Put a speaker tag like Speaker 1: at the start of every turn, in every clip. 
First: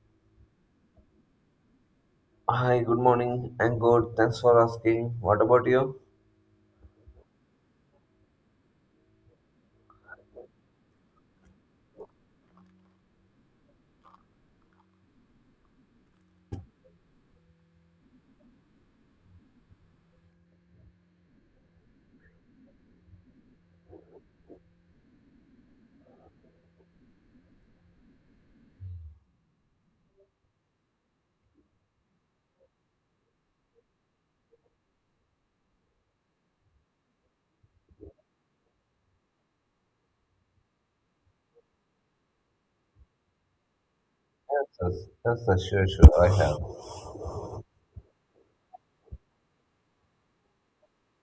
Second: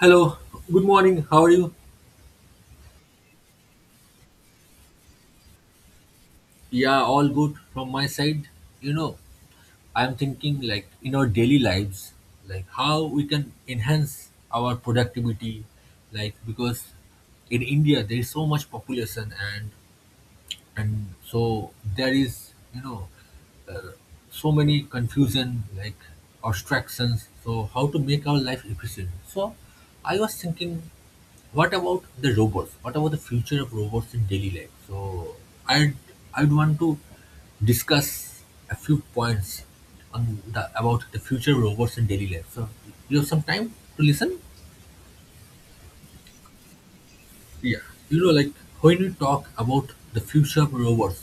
Speaker 1: Hello, good morning. How are you?
Speaker 2: Hi, good morning. I'm good. Thanks for asking. What about you?
Speaker 1: Yeah, all good from my side. You know, I'm thinking like in our daily lives, like how we can enhance our productivity, like because in India there is so much population and so there is uh, so many confusion like abstractions, so how to make our life efficient. So I was thinking, what about the robots? What about the future of robots in daily life? So i'd I'd want to discuss a few points on the about the future of robots in daily life. So you have some time to listen?
Speaker 2: Yes, yes, yes, yes, sure, sure, I have.
Speaker 1: Yeah, you know, like when we talk about the future of robots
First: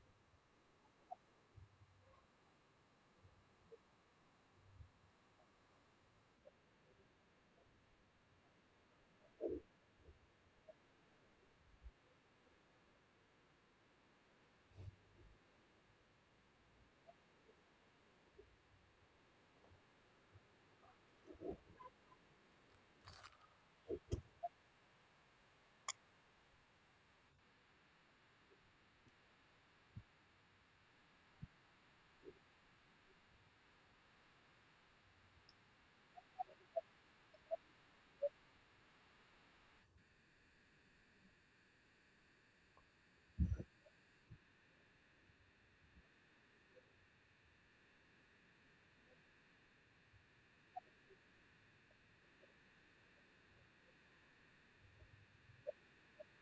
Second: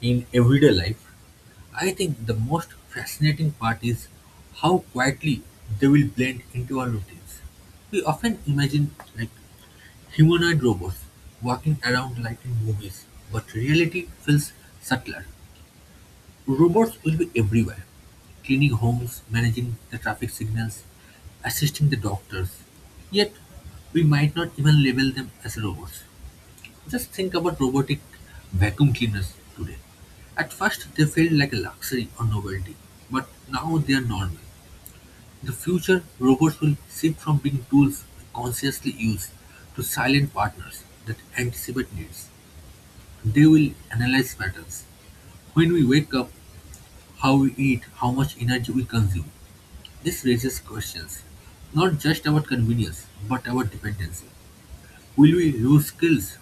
Speaker 1: in everyday life, I think the most fascinating part is how quietly they will blend into our routines. We often imagine like humanoid robots walking around like in movies, but reality feels subtler. Robots will be everywhere, cleaning homes, managing the traffic signals, assisting the doctors. Yet, we might not even label them as robots. Just think about robotic vacuum cleaners today. At first, they felt like a luxury or novelty, but now they are normal. In the future, robots will shift from being tools consciously used to silent partners that anticipate needs. They will analyze patterns. When we wake up, how we eat, how much energy we consume. This raises questions, not just about convenience, but about dependency. Will we lose skills,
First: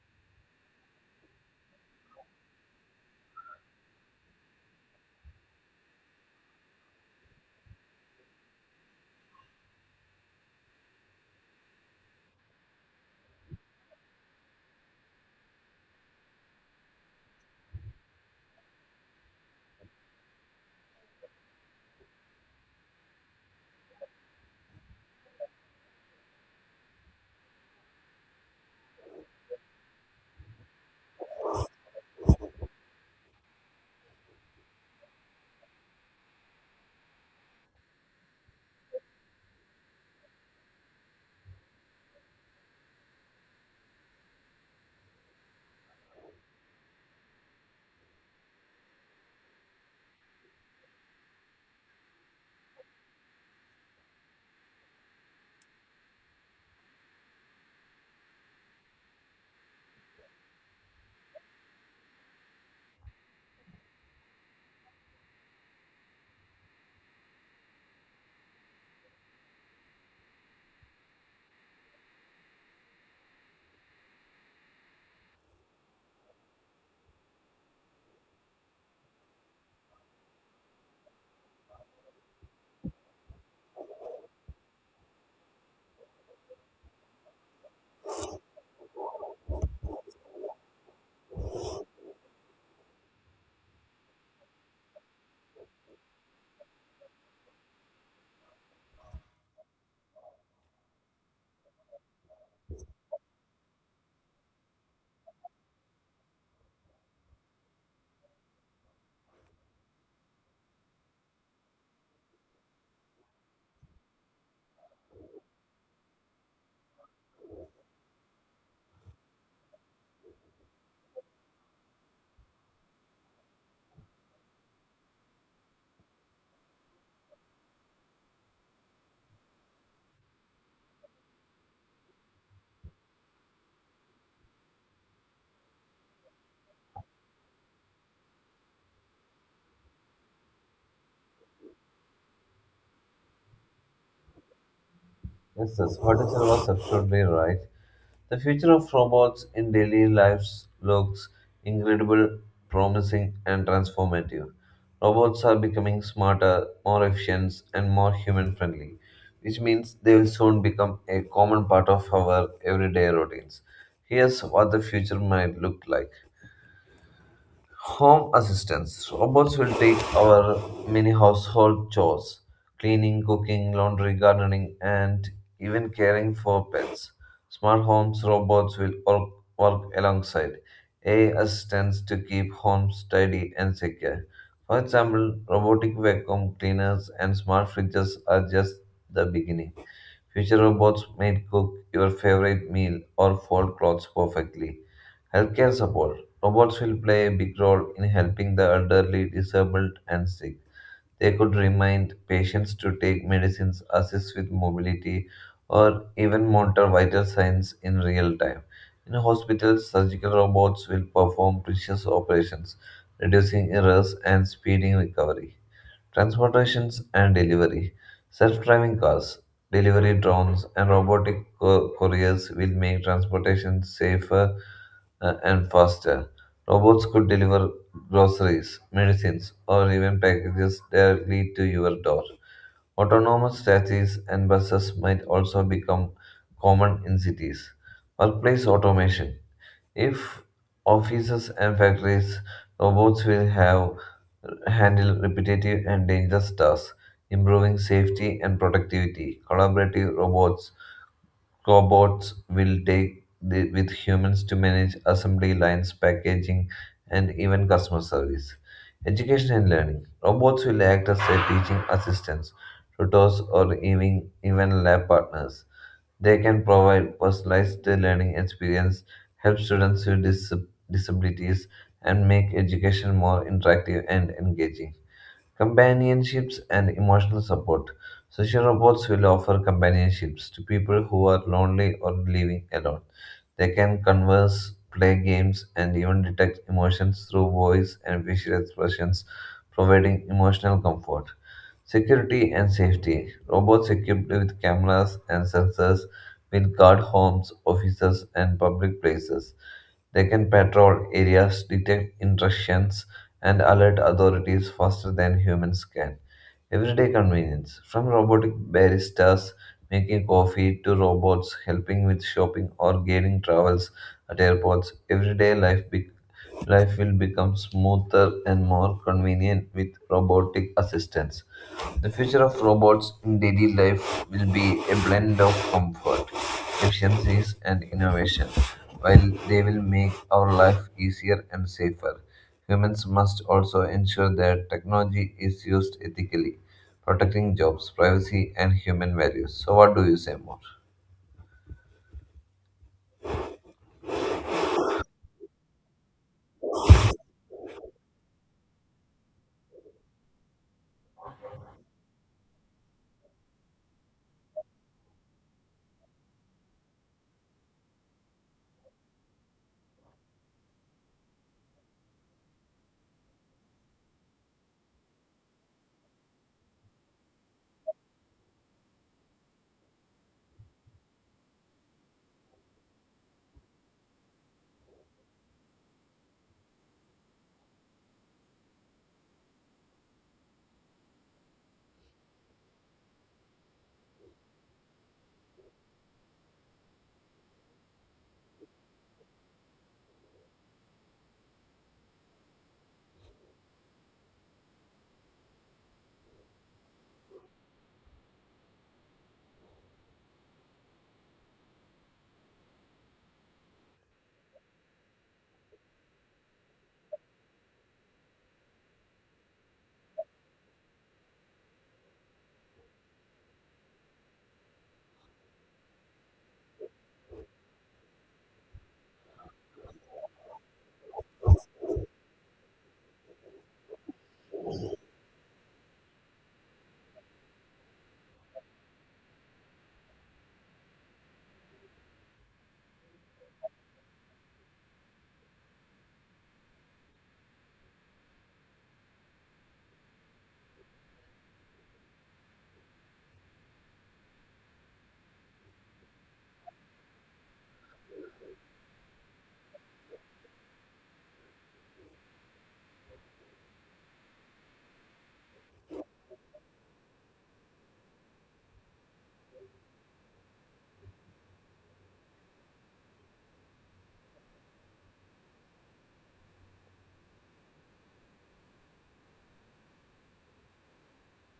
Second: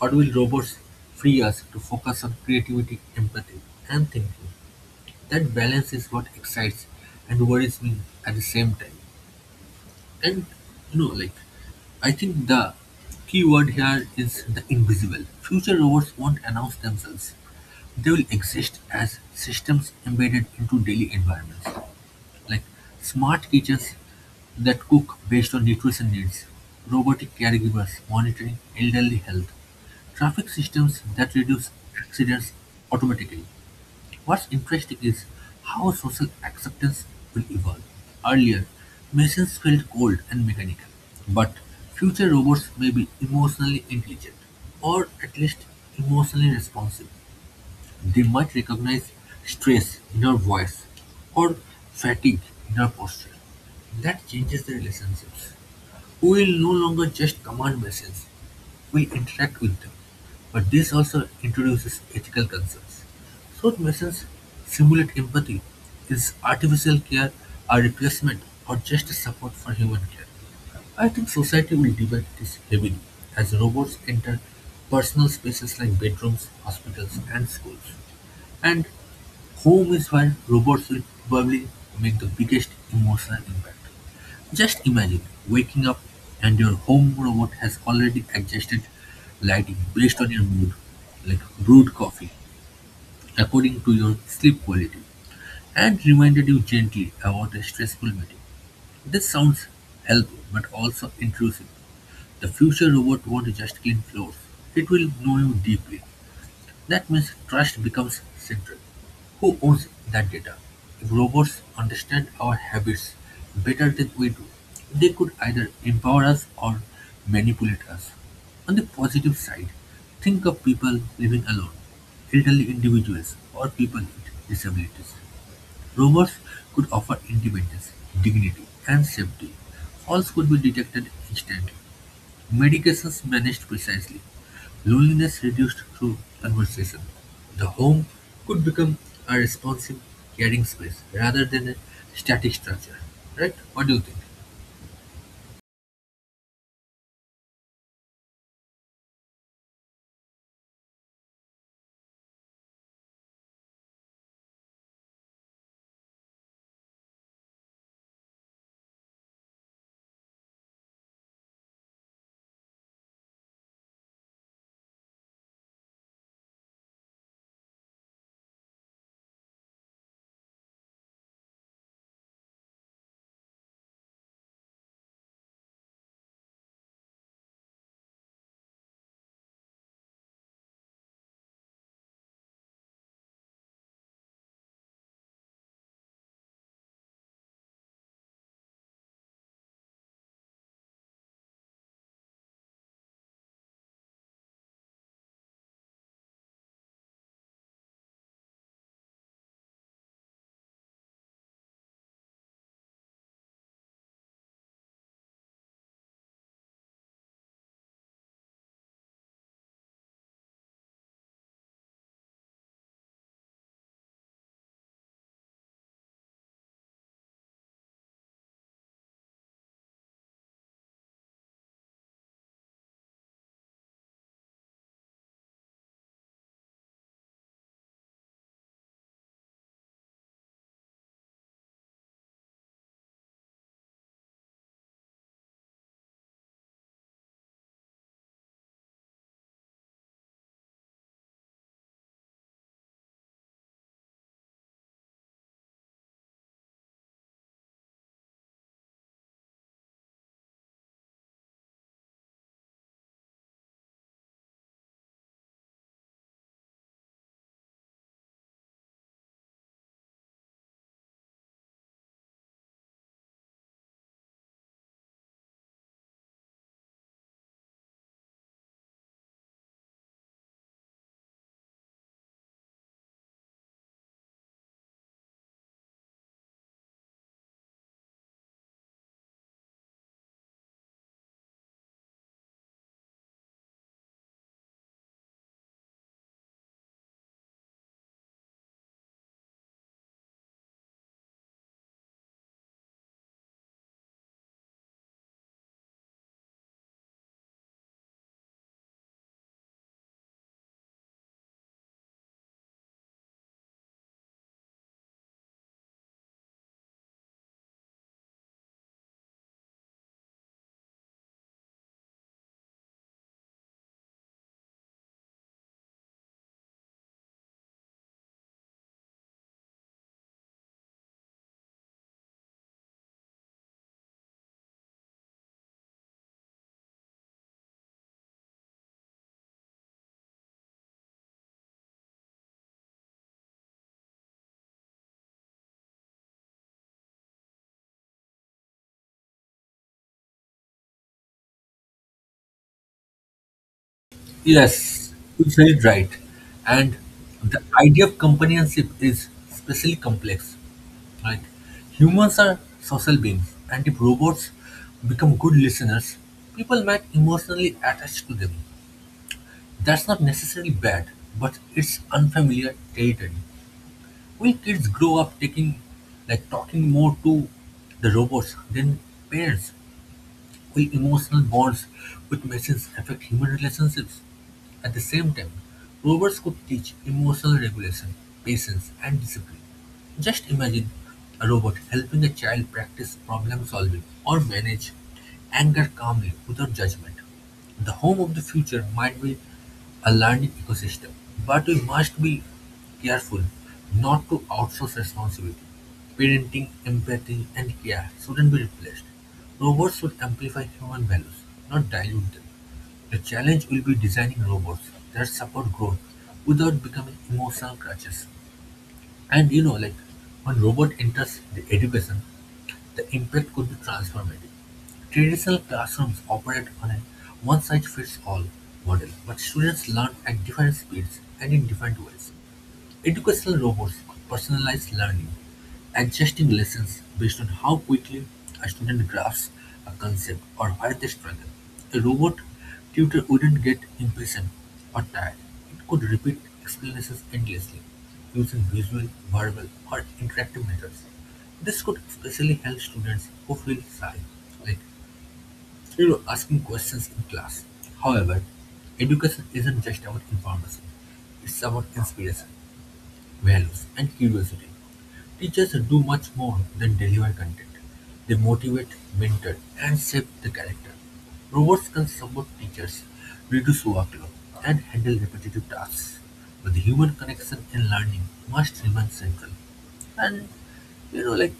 Speaker 1: or will robots free us to focus on creativity, empathy, and thinking? That balance is what excites and worries me at the same time. And you know, like, I think the key word here is the invisible. Future robots won't announce themselves, they will exist as systems embedded into daily environments like smart kitchens that cook based on nutrition needs, robotic caregivers monitoring elderly health, traffic systems that reduce accidents automatically. What's interesting is how social acceptance will evolve. Earlier, machines felt cold and mechanical, but future robots may be emotionally intelligent or at least emotionally responsive. They might recognize stress in our voice or fatigue in our posture. That changes the relationships. We will no longer just command messages, we interact with them. But this also introduces ethical concerns. Should messages simulate empathy? Is artificial care a replacement or just a support for human care? I think society will debate this heavily as robots enter personal spaces like bedrooms, hospitals, and schools. And home is where robots will probably make the biggest emotional impact. Just imagine waking up and your home robot has already adjusted lighting based on your mood, like brewed coffee, according to your sleep quality, and reminded you gently about a stressful meeting. This sounds helpful but also intrusive. The future robot won't just clean floors. It will know you deeply. That means trust becomes central. Who owns that data? If robots understand our habits better than we do, they could either empower us or manipulate us. On the positive side, think of people living alone, elderly individuals, or people with disabilities. Robots could offer independence, dignity, and safety. Falls could be detected instantly; medications managed precisely; loneliness reduced through conversation. The home could become a responsive, caring space rather than a static structure. Right? What do you think?
Speaker 2: Yes, yes, what is was absolutely right. The future of robots in daily lives looks incredible, promising, and transformative. Robots are becoming smarter, more efficient, and more human friendly, which means they will soon become a common part of our everyday routines. Here's what the future might look like. Home assistance robots will take our many household chores, cleaning, cooking, laundry, gardening, and even caring for pets. Smart homes robots will work alongside AI assistants to keep homes tidy and secure. For example, robotic vacuum cleaners and smart fridges are just the beginning. Future robots may cook your favorite meal or fold clothes perfectly. Healthcare support. Robots will play a big role in helping the elderly, disabled, and sick. They could remind patients to take medicines, assist with mobility, or even monitor vital signs in real time. In hospitals, surgical robots will perform precious operations, reducing errors and speeding recovery. Transportations and delivery. Self-driving cars, delivery drones, and robotic couriers will make transportation safer and faster. Robots could deliver groceries, medicines, or even packages directly to your door. Autonomous taxis and buses might also become common in cities. Workplace automation. If offices and factories, robots will have handle repetitive and dangerous tasks, improving safety and productivity. Collaborative robots. Robots will take the, with humans to manage assembly lines, packaging, and even customer service. Education and learning. Robots will act as a teaching assistants, tutors, or even lab partners. They can provide personalized learning experience, help students with disabilities, and make education more interactive and engaging. Companionships and emotional support. Social robots will offer companionships to people who are lonely or living alone. They can converse, play games, and even detect emotions through voice and facial expressions, providing emotional comfort. Security and safety. Robots equipped with cameras and sensors will guard homes, offices, and public places. They can patrol areas, detect intrusions, and alert authorities faster than humans can. Everyday convenience, from robotic baristas making coffee to robots helping with shopping or guiding travels at airports, everyday life will become smoother and more convenient with robotic assistance. The future of robots in daily life will be a blend of comfort, efficiencies, and innovation. While they will make our life easier and safer, humans must also ensure that technology is used ethically, protecting jobs, privacy, and human values. So, what do you say more?
Speaker 1: Yes, you said it right. And the idea of companionship is especially complex. Right. Humans are social beings, and if robots become good listeners, people might emotionally attach to them. That's not necessarily bad, but it's unfamiliar territory. Will kids grow up like, talking more to the robots than parents? Will emotional bonds with machines affect human relationships? At the same time, robots could teach emotional regulation, patience, and discipline. Just imagine a robot helping a child practice problem solving or manage anger calmly without judgment. The home of the future might be a learning ecosystem, but we must be careful not to outsource responsibility. Parenting, empathy, and care shouldn't be replaced. Robots should amplify human values, not dilute them. The challenge will be designing robots that support growth without becoming emotional crutches. And when robot enters the education, the impact could be transformative. Traditional classrooms operate on a one-size-fits-all model, but students learn at different speeds and in different ways. Educational robots could personalize learning, adjusting lessons based on how quickly a student grasps a concept or where they struggle. A robot tutor wouldn't get impatient or tired. It could repeat explanations endlessly using visual, verbal, or interactive methods. This could especially help students who feel shy, like asking questions in class. However, education isn't just about information, it's about inspiration, values, and curiosity. Teachers do much more than deliver content. They motivate, mentor, and shape the character. Robots can support teachers, reduce workload, and handle repetitive tasks. But the human connection in learning must remain central. And you know, like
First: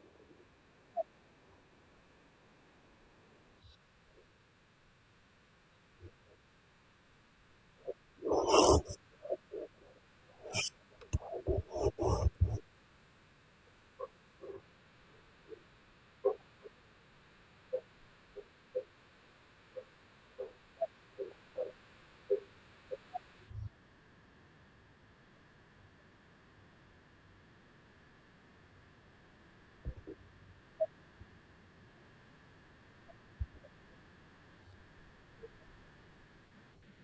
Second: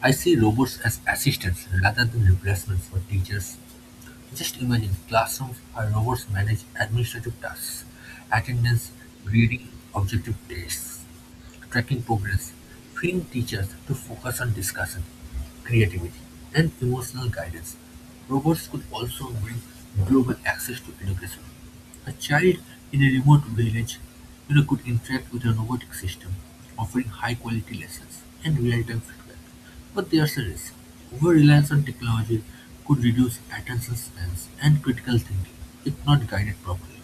Speaker 1: I see robots as assistants rather than replacements for teachers. Just imagine classrooms where robots manage administrative tasks, attendance, grading, objective tests, tracking progress, freeing teachers to focus on discussion, creativity, and emotional guidance. Robots could also bring global access to education. A child in a remote village could interact with a robotic system, offering high quality lessons and real time feedback. But there's a risk: over-reliance on technology could reduce attention spans and critical thinking if not guided properly.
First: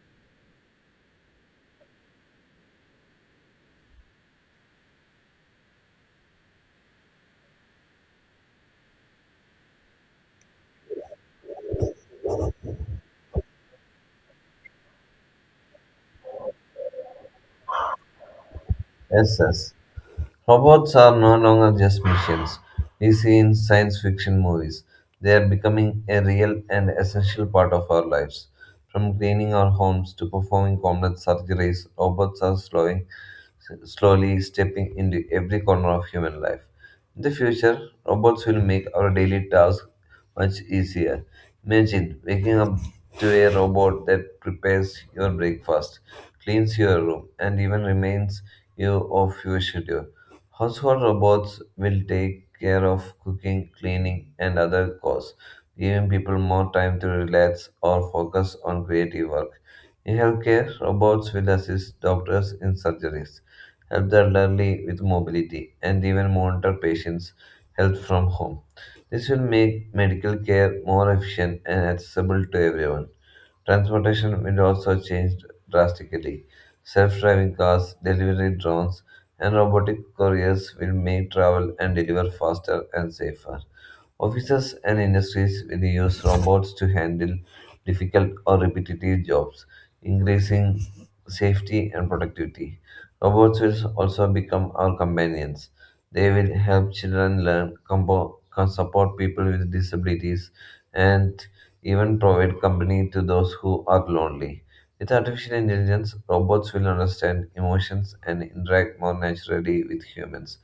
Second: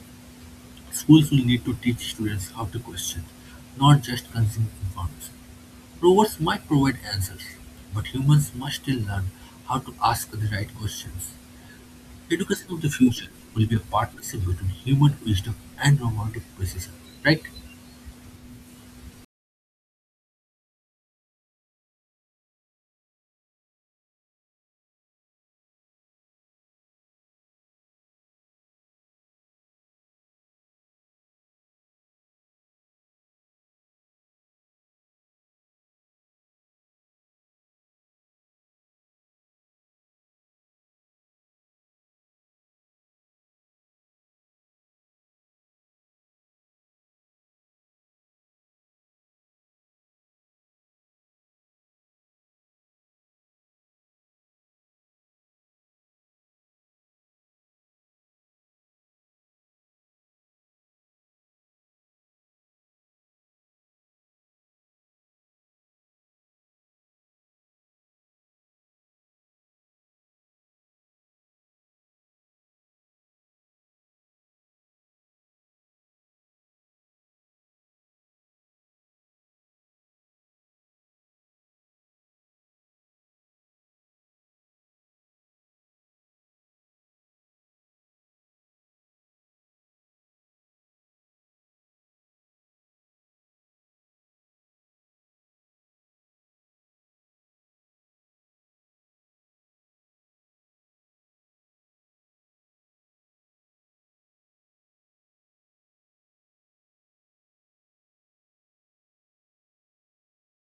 Speaker 1: Schools will need to teach students how to question, not just consume information. Robots might provide answers, but humans must still learn how to ask the right questions. Education of the future will be a partnership between human wisdom and robotic precision, right?
Speaker 2: Yes, yes. Robots are no longer just machines we see in science fiction movies. They are becoming a real and essential part of our lives. From cleaning our homes to performing complex surgeries, robots are slowing slowly stepping into every corner of human life. In the future, robots will make our daily tasks much easier. Imagine waking up to a robot that prepares your breakfast, cleans your room, and even reminds you of your schedule. Household robots will take care of cooking, cleaning, and other chores, giving people more time to relax or focus on creative work. In healthcare, robots will assist doctors in surgeries, help the elderly with mobility, and even monitor patients' health from home. This will make medical care more efficient and accessible to everyone. Transportation will also change drastically. Self driving cars, delivery drones, and robotic couriers will make travel and deliver faster and safer. Offices and industries will use robots to handle difficult or repetitive jobs, increasing safety and productivity. Robots will also become our companions. They will help children learn, can support people with disabilities, and even provide company to those who are lonely. With artificial intelligence, robots will understand emotions and interact more naturally with humans.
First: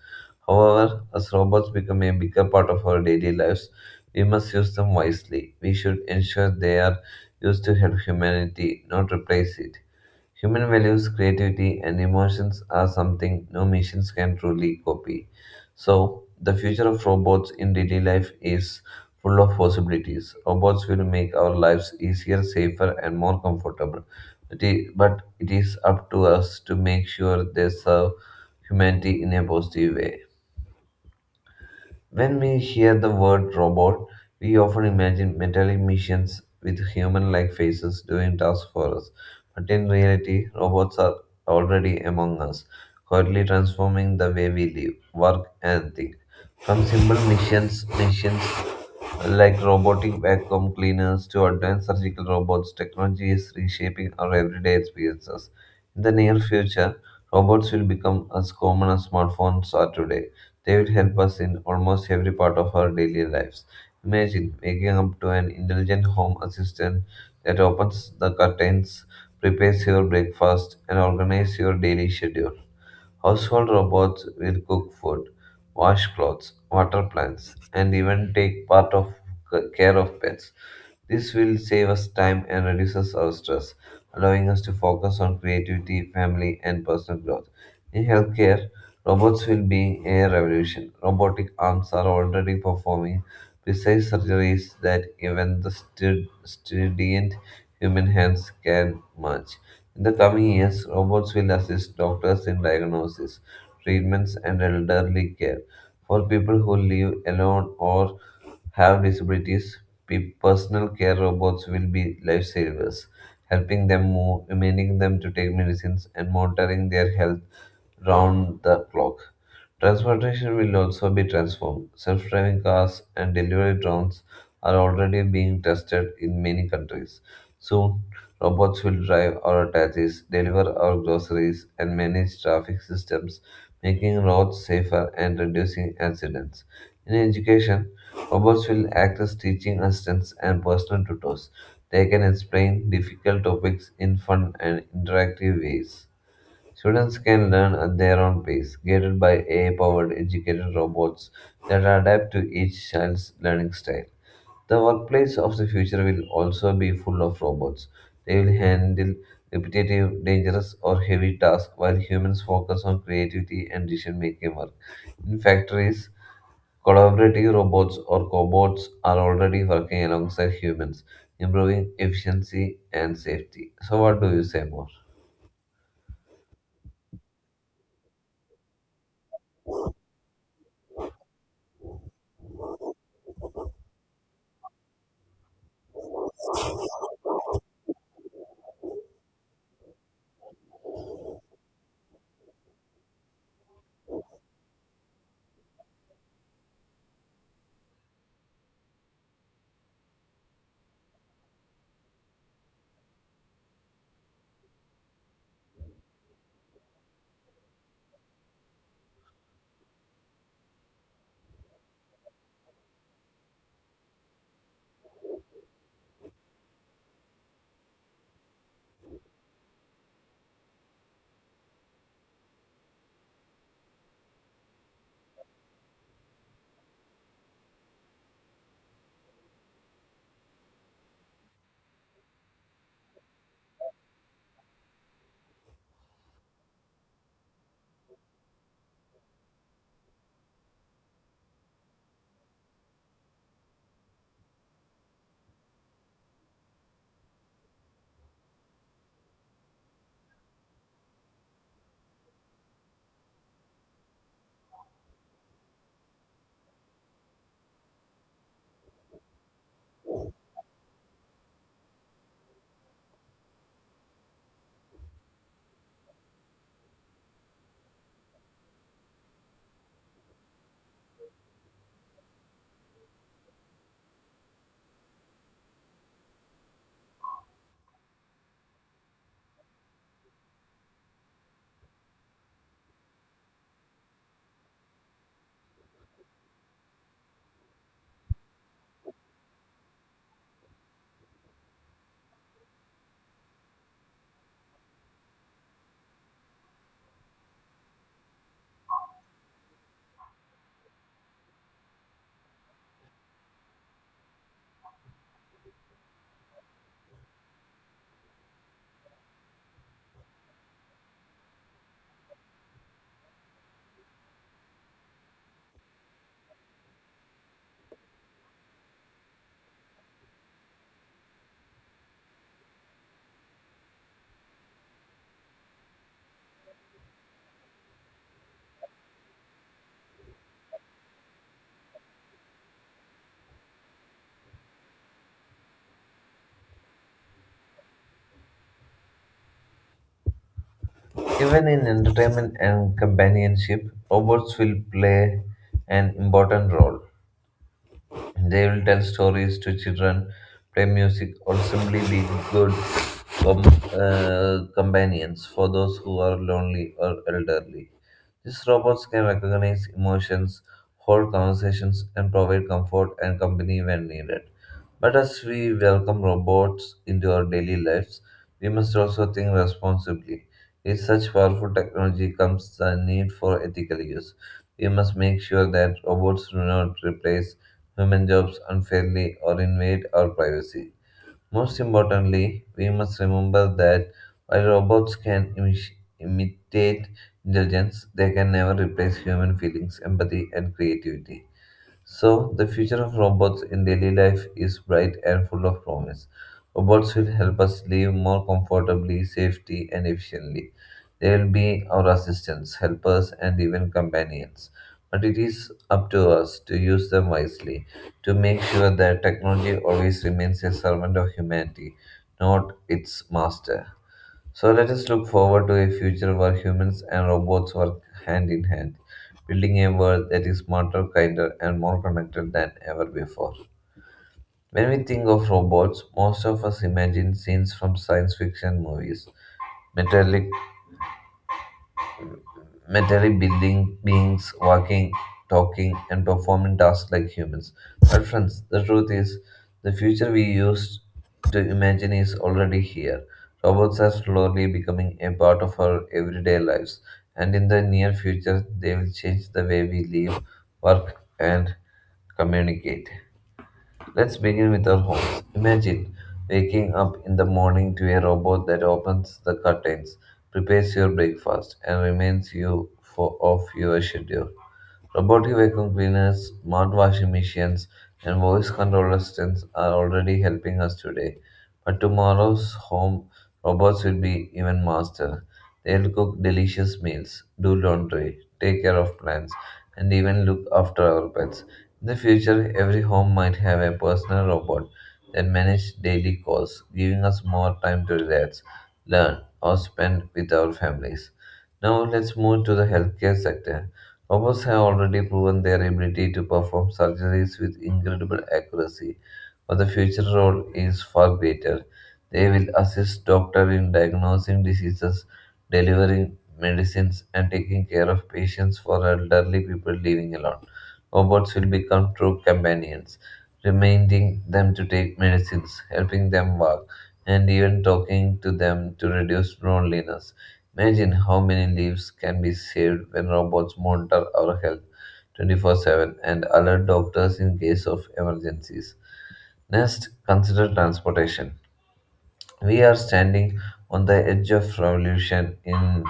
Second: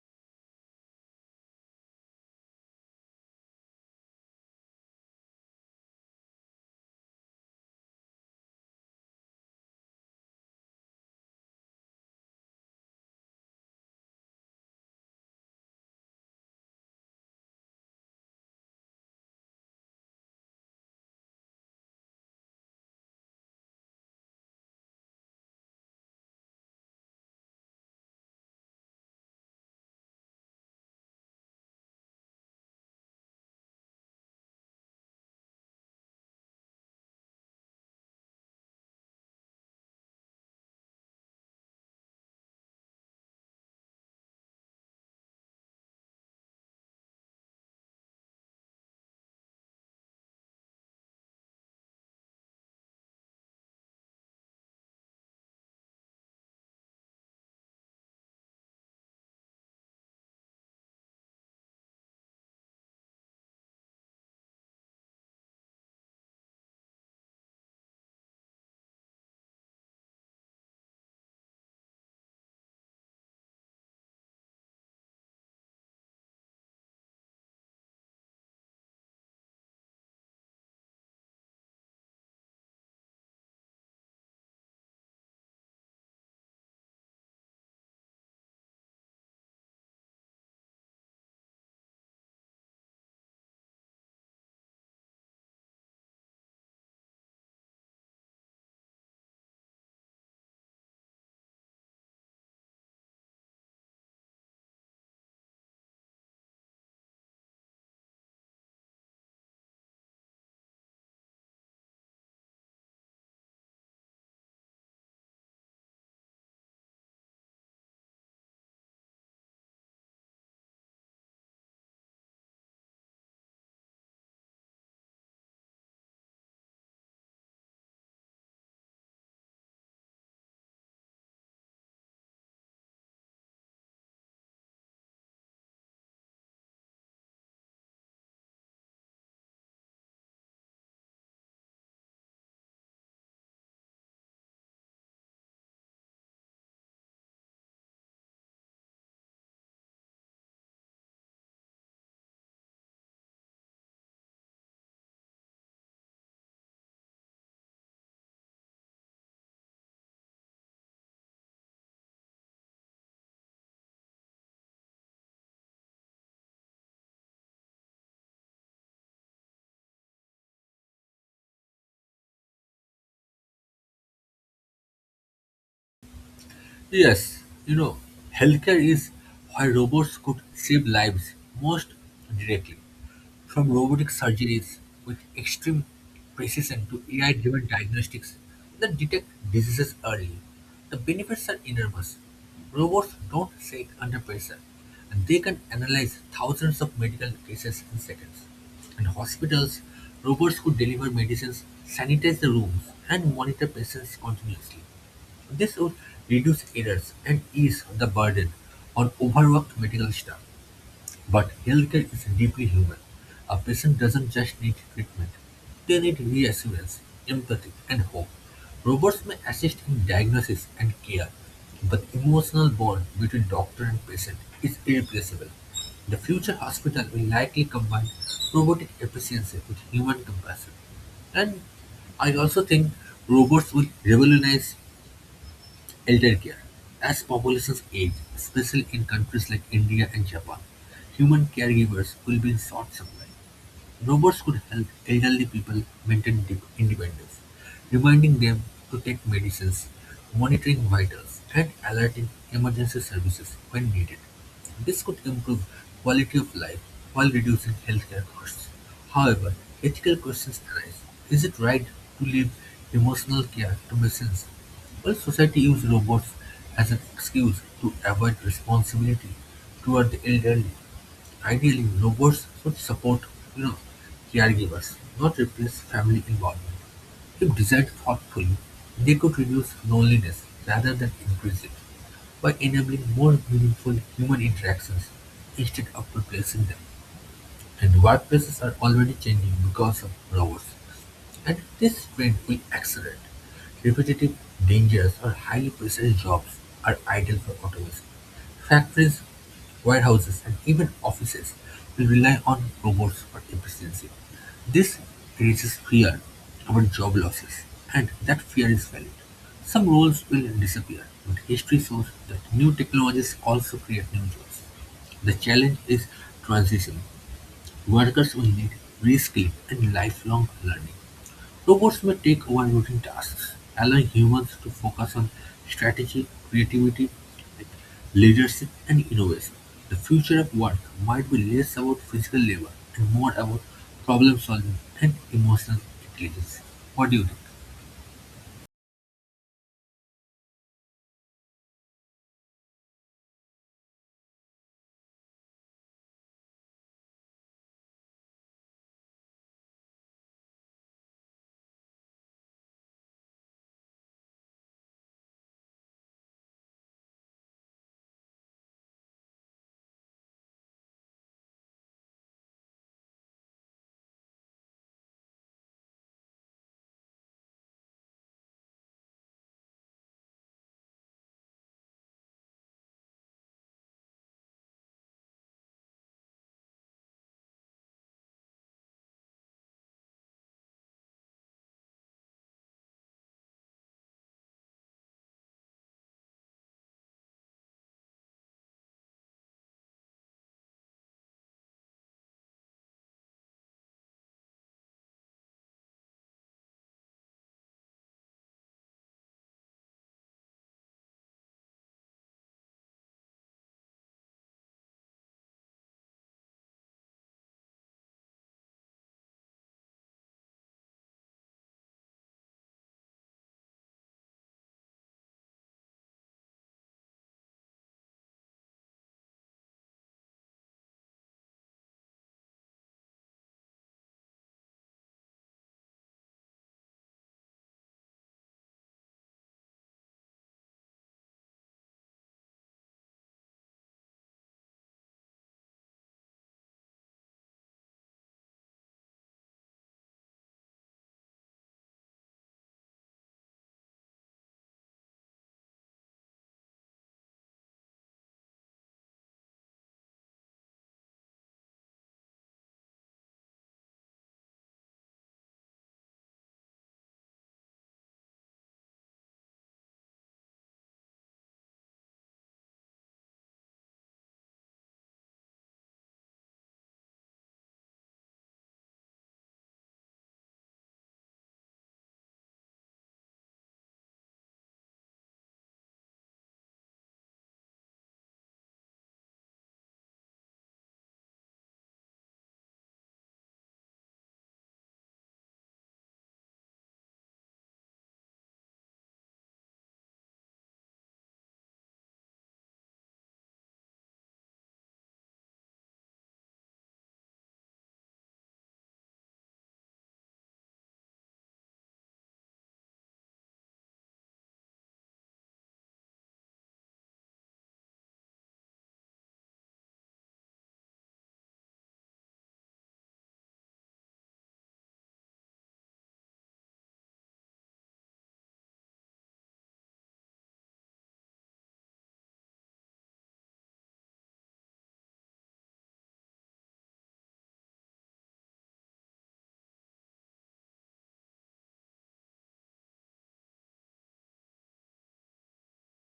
Speaker 2: However, as robots become a bigger part of our daily lives, we must use them wisely. We should ensure they are used to help humanity, not replace it. Human values, creativity, and emotions are something no machines can truly copy. So, the future of robots in daily life is full of possibilities. Robots will make our lives easier, safer, and more comfortable. But it is up to us to make sure they serve humanity in a positive way. When we hear the word robot, we often imagine metallic machines with human like faces doing tasks for us. But in reality, robots are already among us, quietly transforming the way we live, work, and think. From simple missions, machines like robotic vacuum cleaners to advanced surgical robots, technology is reshaping our everyday experiences. In the near future, robots will become as common as smartphones are today. They will help us in almost every part of our daily lives. Imagine waking up to an intelligent home assistant that opens the curtains, prepares your breakfast, and organizes your daily schedule. Household robots will cook food, wash clothes, water plants, and even take part of care of pets. This will save us time and reduces our stress, allowing us to focus on creativity, family, and personal growth. In healthcare, robots will be a revolution. Robotic arms are already performing precise surgeries that even the student human hands can match. In the coming years, robots will assist doctors in diagnosis, treatments, and elderly care. For people who live alone or have disabilities, personal care robots will be lifesavers, helping them move, reminding them to take medicines, and monitoring their health round the clock. Transportation will also be transformed. Self driving cars and delivery drones are already being tested in many countries. Soon, robots will drive our taxis, deliver our groceries, and manage traffic systems, making roads safer and reducing accidents. In education, robots will act as teaching assistants and personal tutors. They can explain difficult topics in fun and interactive ways. Students can learn at their own pace, guided by AI powered educated robots that adapt to each child's learning style. The workplace of the future will also be full of robots. They will handle repetitive, dangerous, or heavy tasks while humans focus on creativity and decision making work. In factories, collaborative robots or cobots are already working alongside humans, improving efficiency and safety. So, what do you say more?
Speaker 1: Yes, you know, healthcare is where robots could save lives most directly. From robotic surgeries with extreme precision to AI-driven diagnostics that detect diseases early, the benefits are enormous. Robots don't shake under pressure, and they can analyze thousands of medical cases in seconds. In hospitals, robots could deliver medicines, sanitize the rooms, and monitor patients continuously. This would reduce errors and ease the burden on overworked medical staff. But healthcare is deeply human. A patient doesn't just need treatment, they need reassurance, empathy, and hope. Robots may assist in diagnosis and care, but emotional bond between doctor and patient is irreplaceable. The future hospital will likely combine robotic efficiency with human compassion. And I also think robots will revolutionize elder care. As populations age, especially in countries like India and Japan, human caregivers will be in short supply. Robots could help elderly people maintain de- independence, reminding them to take medicines, monitoring vitals, and alerting emergency services when needed. This could improve quality of life while reducing healthcare costs. However, ethical questions arise. Is it right to leave emotional care to machines? Will society use robots as an excuse to avoid responsibility toward the elderly? Ideally, robots should support, you know, caregivers, not replace family involvement. If designed thoughtfully, they could reduce loneliness rather than increase it by enabling more meaningful human interactions instead of replacing them. And workplaces are already changing because of robots. At this trend will accelerate. Repetitive, dangerous, or highly precise jobs are ideal for automation. Factories, warehouses, and even offices will rely on robots for efficiency. This raises fear about job losses, and that fear is valid. Some roles will disappear, but history shows that new technologies also create new jobs. The challenge is transition. Workers will need reskilling and lifelong learning. Robots may take over routine tasks, allowing humans to focus on strategy, creativity, like leadership, and innovation. The future of work might be less about physical labor and more about problem solving and emotional intelligence. What do you think?
Speaker 2: Even in entertainment and companionship, robots will play an important role. They will tell stories to children, play music, or simply be good com- companions for those who are lonely or elderly. These robots can recognize emotions, hold conversations, and provide comfort and company when needed. But as we welcome robots into our daily lives, we must also think responsibly. If such powerful technology comes the need for ethical use, we must make sure that robots do not replace women jobs unfairly or invade our privacy. Most importantly, we must remember that while robots can imitate intelligence, they can never replace human feelings, empathy, and creativity. So, the future of robots in daily life is bright and full of promise. Robots will help us live more comfortably, safely, and efficiently. They will be our assistants, helpers, and even companions. But it is up to us to use them wisely, to make sure that technology always remains a servant of humanity, not its master. So let us look forward to a future where humans and robots work hand in hand, building a world that is smarter, kinder, and more connected than ever before. When we think of robots, most of us imagine scenes from science fiction movies, metallic rudimentary building beings walking, talking, and performing tasks like humans. But, friends, the truth is, the future we used to imagine is already here. Robots are slowly becoming a part of our everyday lives, and in the near future, they will change the way we live, work, and communicate. Let's begin with our homes. Imagine waking up in the morning to a robot that opens the curtains, prepares your breakfast, and reminds you of your schedule. Robotic vacuum cleaners, smart washing machines, and voice control assistants are already helping us today. But tomorrow's home robots will be even master. They'll cook delicious meals, do laundry, take care of plants, and even look after our pets. In the future, every home might have a personal robot that manages daily chores, giving us more time to relax, learn, or spend with our families. Now, let's move to the healthcare sector. Robots have already proven their ability to perform surgeries with incredible accuracy, but the future role is far greater. They will assist doctors in diagnosing diseases, delivering medicines, and taking care of patients for elderly people living alone. Robots will become true companions, reminding them to take medicines, helping them walk, and even talking to them to reduce loneliness. Imagine how many lives can be saved when robots monitor our health 24/7 and alert doctors in case of emergencies. Next, consider transportation. We are standing on the edge of revolution in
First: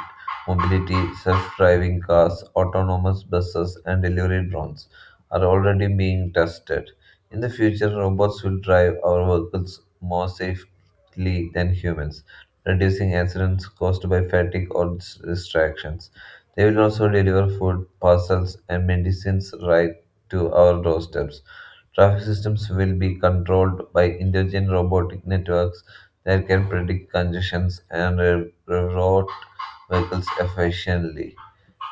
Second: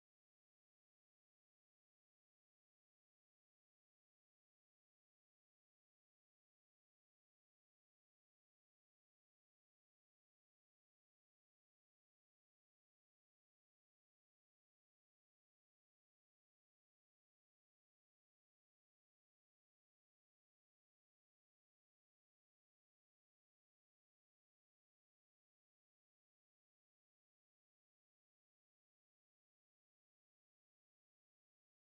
Speaker 2: mobility. Self driving cars, autonomous buses, and delivery drones are already being tested. In the future, robots will drive our vehicles more safely than humans, reducing accidents caused by fatigue or distractions. They will also deliver food, parcels, and medicines right to our doorsteps. Traffic systems will be controlled by intelligent robotic networks that can predict congestions and route vehicles efficiently.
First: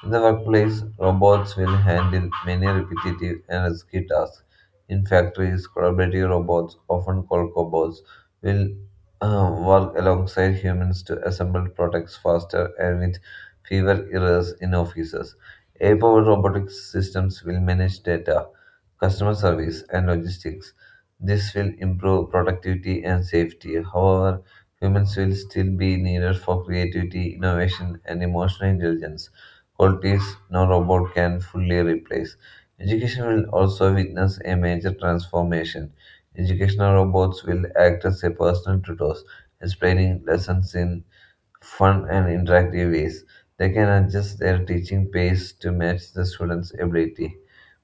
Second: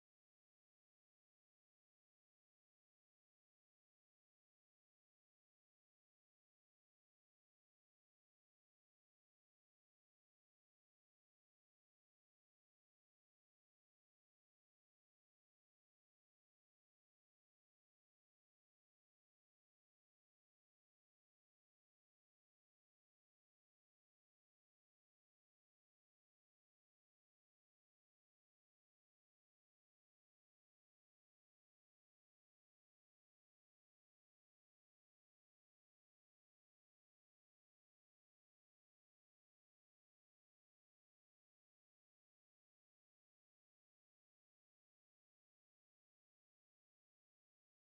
Speaker 2: In the workplace, robots will handle many repetitive and risky tasks. In factories, collaborative robots, often called cobots, will work alongside humans to assemble products faster and with fewer errors. In offices, AI-powered robotic systems will manage data, customer service, and logistics. This will improve productivity and safety. However, humans will still be needed for creativity, innovation, and emotional intelligence, qualities no robot can fully replace. Education will also witness a major transformation. Educational robots will act as a personal tutors, explaining lessons in fun and interactive ways. They can adjust their teaching pace to match the students' ability,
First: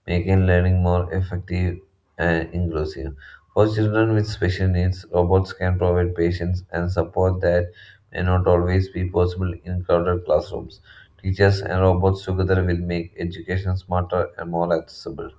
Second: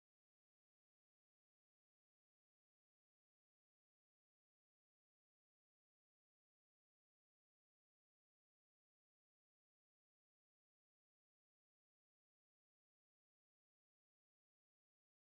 Speaker 2: making learning more effective and inclusive. For children with special needs, robots can provide patience and support that may not always be possible in crowded classrooms. Teachers and robots together will make education smarter and more accessible.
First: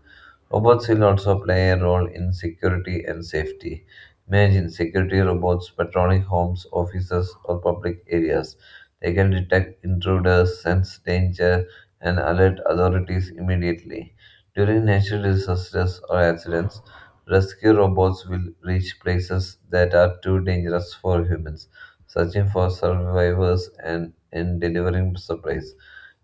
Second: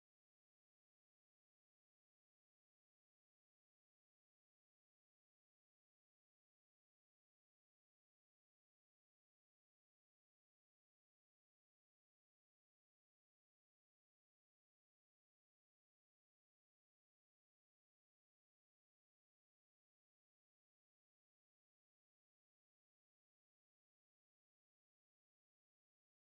Speaker 2: Robots will also play a role in security and safety. Imagine security robots patrolling homes, offices, or public areas. They can detect intruders, sense danger, and alert authorities immediately. During natural disasters or accidents, rescue robots will reach places that are too dangerous for humans, searching for survivors and delivering supplies.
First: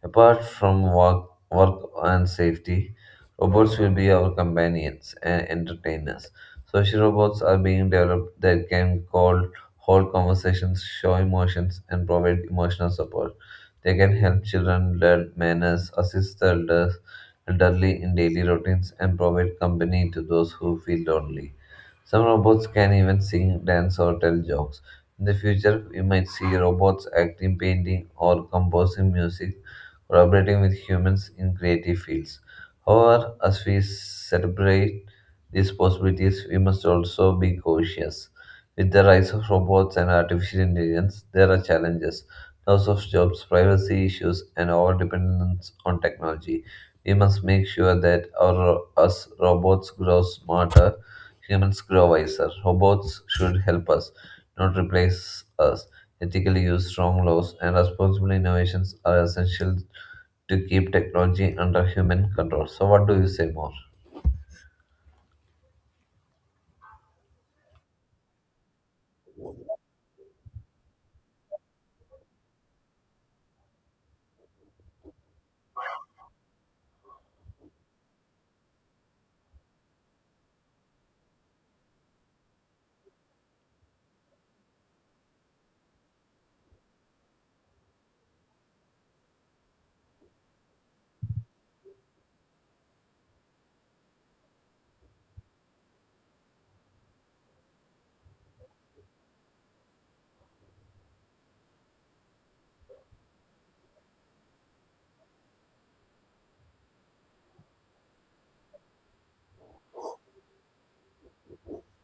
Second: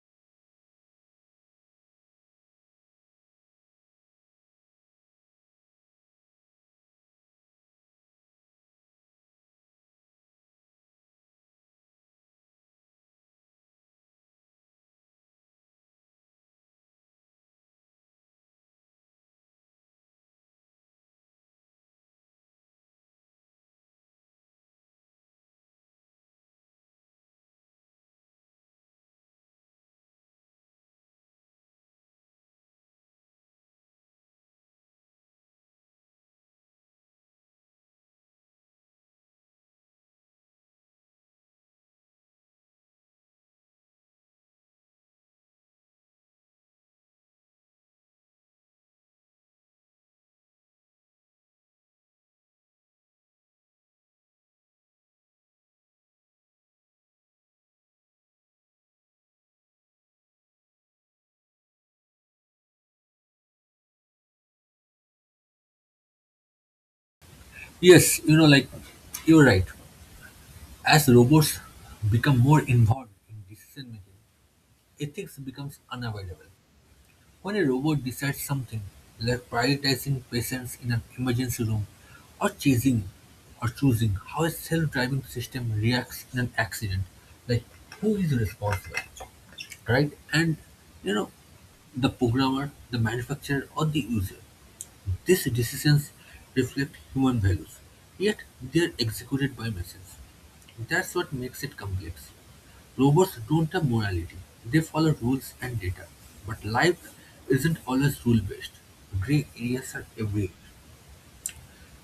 Speaker 2: Apart from work and safety, robots will be our companions and entertainers. Social robots are being developed that can call, hold conversations, show emotions, and provide emotional support. They can help children learn manners, assist elderly in daily routines, and provide company to those who feel lonely. Some robots can even sing, dance, or tell jokes. In the future, we might see robots acting, painting, or composing music, collaborating with humans in creative fields. However, as we celebrate these possibilities, we must also be cautious. With the rise of robots and artificial intelligence, there are challenges: loss of jobs, privacy issues, and our dependence on technology. We must make sure as robots grow smarter, humans grow wiser. Robots should help us, not replace us. Ethically used, strong laws and responsible innovations are essential to keep technology under human control. So, what do you say more?
Speaker 1: Yes, you know, like you're right. As robots become more involved in decision making, ethics becomes unavoidable. When a robot decides something, like prioritizing patients in an emergency room, or chasing or choosing how a self-driving system reacts in an accident, like who is responsible, right? And you know, the programmer, the manufacturer, or the user. These decisions reflect human values, yet they are executed by machines. That's what makes it complex. Robots don't have morality, they follow rules and data. But life isn't always rule based. Gray areas are everywhere.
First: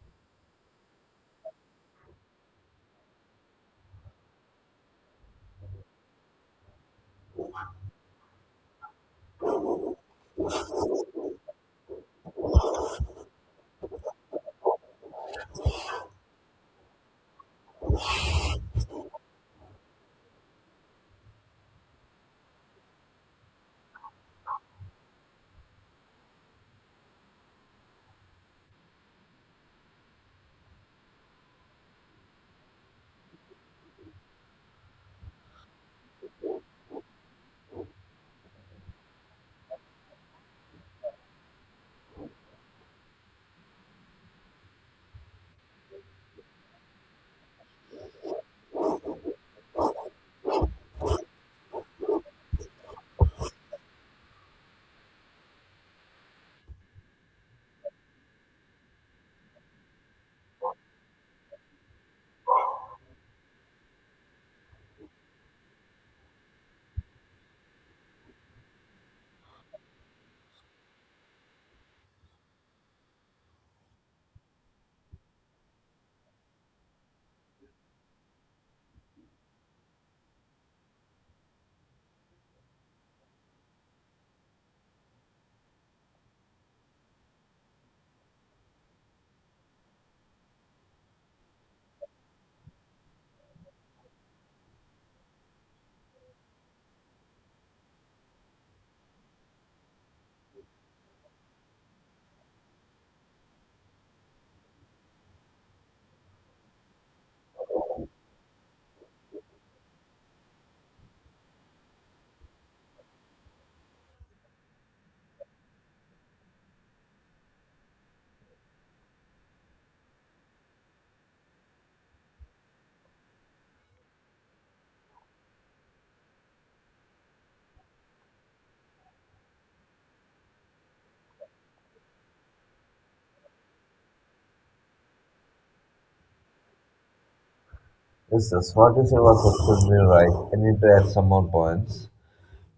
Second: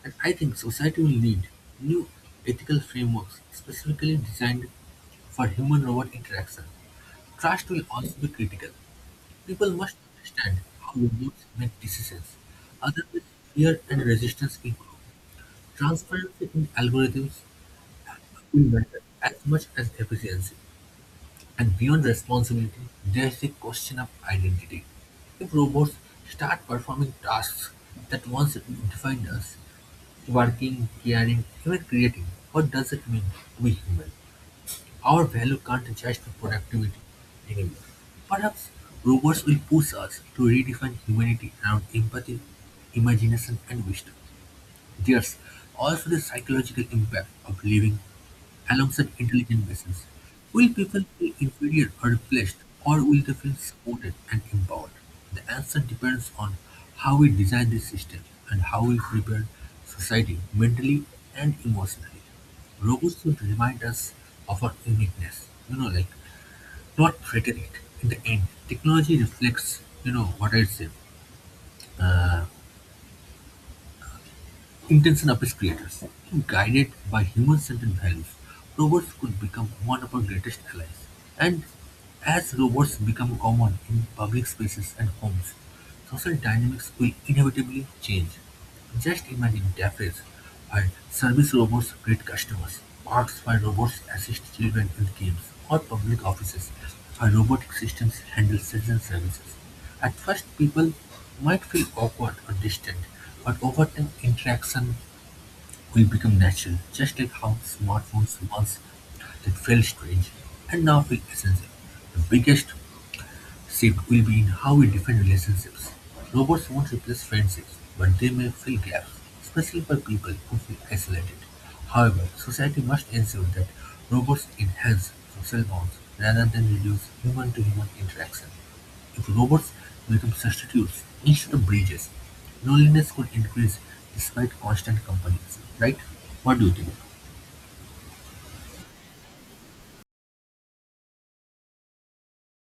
Speaker 1: And I think society will need new ethical frameworks specifically designed for human robot interaction. Trust will also be critical. People must understand how robots make decisions, otherwise fear and resistance improve. Transparency in algorithms will matter as much as efficiency. And beyond responsibility, there's the question of identity. If robots start performing tasks that once defined us, working, caring, even creating, what does it mean to be human? Our value can't just be productivity anymore. Perhaps robots will push us to redefine humanity around empathy, imagination, and wisdom. There's also the psychological impact of living alongside intelligent machines. Will people feel inferior or replaced, or will they feel supported and empowered? The answer depends on how we design this system and how we prepare society mentally and emotionally. Robots should remind us of our uniqueness, not threaten it. In the end, technology reflects, what I said. Intention of its creators. Guided by human-centered values, robots could become one of our greatest allies. And as robots become common in public spaces and homes, social dynamics will inevitably change. Just imagine cafes where service robots greet customers, parks where robots assist children in games, or public offices where robotic systems handle citizen services. At first people might feel awkward or distant, but over time interaction will become natural, just like how smartphones once did felt strange and now feel essential. The biggest shift will be in how we define relationships. Robots won't replace friendships, but they may fill gaps, especially for people who feel isolated. However, society must ensure that robots enhance social bonds rather than reduce human to human interaction. If robots become substitutes instead of bridges, loneliness could increase despite constant companionship, right? What do you think?
Speaker 2: Yes, yes. What you say was absolutely right. I need to add some more points.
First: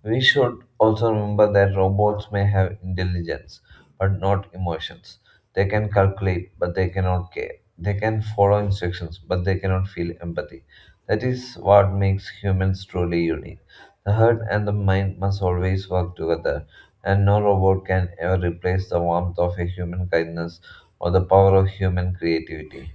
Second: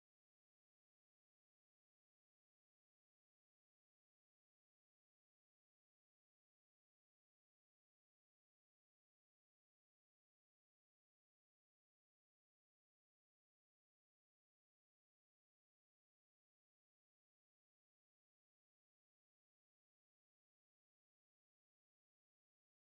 Speaker 2: We should also remember that robots may have intelligence, but not emotions. They can calculate, but they cannot care. They can follow instructions, but they cannot feel empathy. That is what makes humans truly unique. The heart and the mind must always work together, and no robot can ever replace the warmth of a human kindness or the power of human creativity.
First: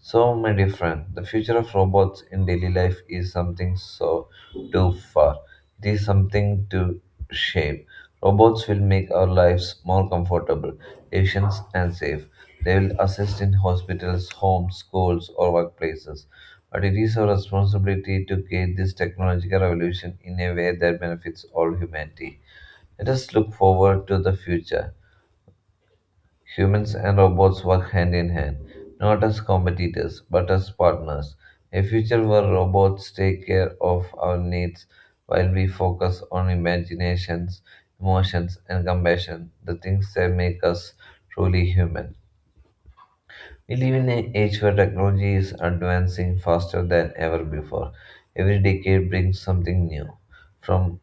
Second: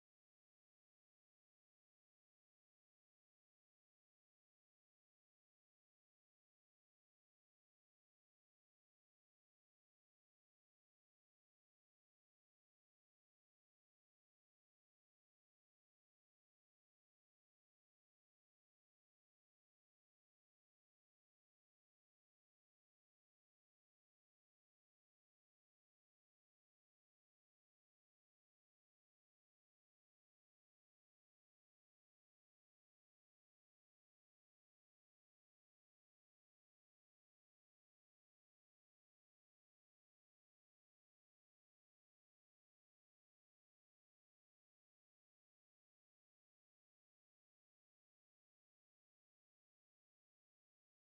Speaker 2: So my dear friend, the future of robots in daily life is something so too far. It is something to shape. Robots will make our lives more comfortable, efficient, and safe. They will assist in hospitals, homes, schools, or workplaces. But it is our responsibility to create this technological revolution in a way that benefits all humanity. Let us look forward to the future. Humans and robots work hand in hand, not as competitors, but as partners. A future where robots take care of our needs while we focus on imaginations, emotions, and compassion, the things that make us truly human. We live in an age where technology is advancing faster than ever before. Every decade brings something new, from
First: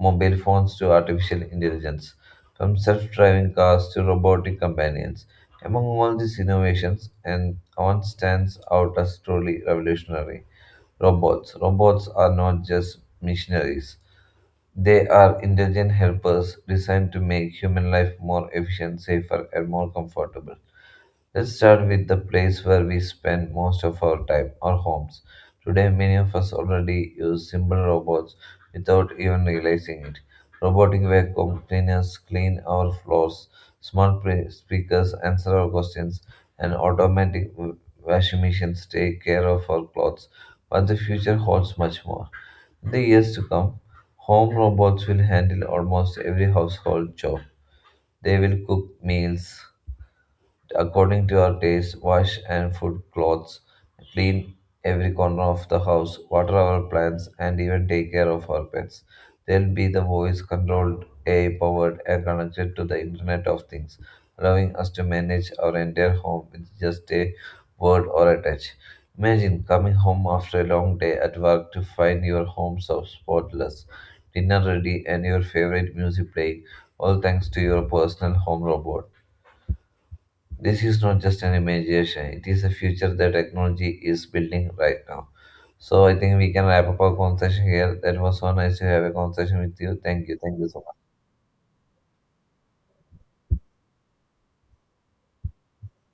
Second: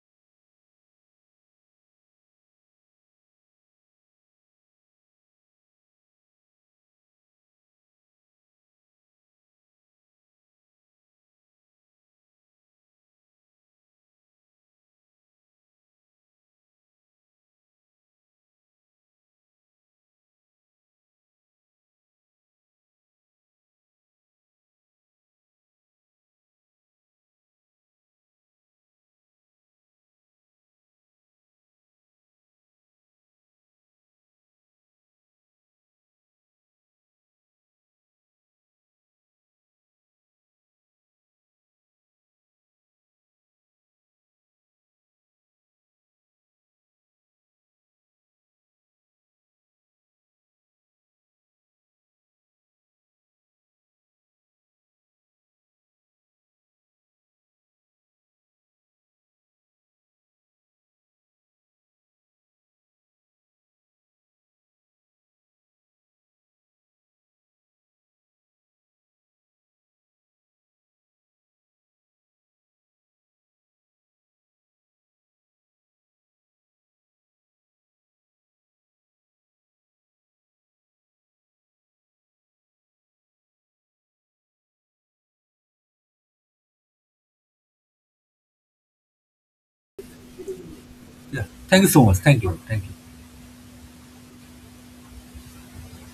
Speaker 2: mobile phones to artificial intelligence, from self driving cars to robotic companions. Among all these innovations, and one stands out as truly revolutionary: robots. Robots are not just missionaries. They are intelligent helpers designed to make human life more efficient, safer, and more comfortable. Let's start with the place where we spend most of our time, our homes. Today, many of us already use simple robots without even realizing it. Robotic vacuum cleaners clean our floors, smart speakers answer our questions, and automatic washing machines take care of our clothes. But the future holds much more. In the years to come, home robots will handle almost every household job. They will cook meals according to our taste, wash and food clothes, clean every corner of the house, water our plants, and even take care of our pets. They'll be the voice controlled, AI powered, and connected to the Internet of Things, allowing us to manage our entire home with just a word or a touch. Imagine coming home after a long day at work to find your home so spotless, dinner ready, and your favorite music playing, all thanks to your personal home robot. This is not just an imagination, it is a future that technology is building right now. So I think we can wrap up our conversation here. That was so nice to have a conversation with you. Thank you. Thank you so much.
Speaker 1: Yeah. Thank you so much. Thank you. Thank you.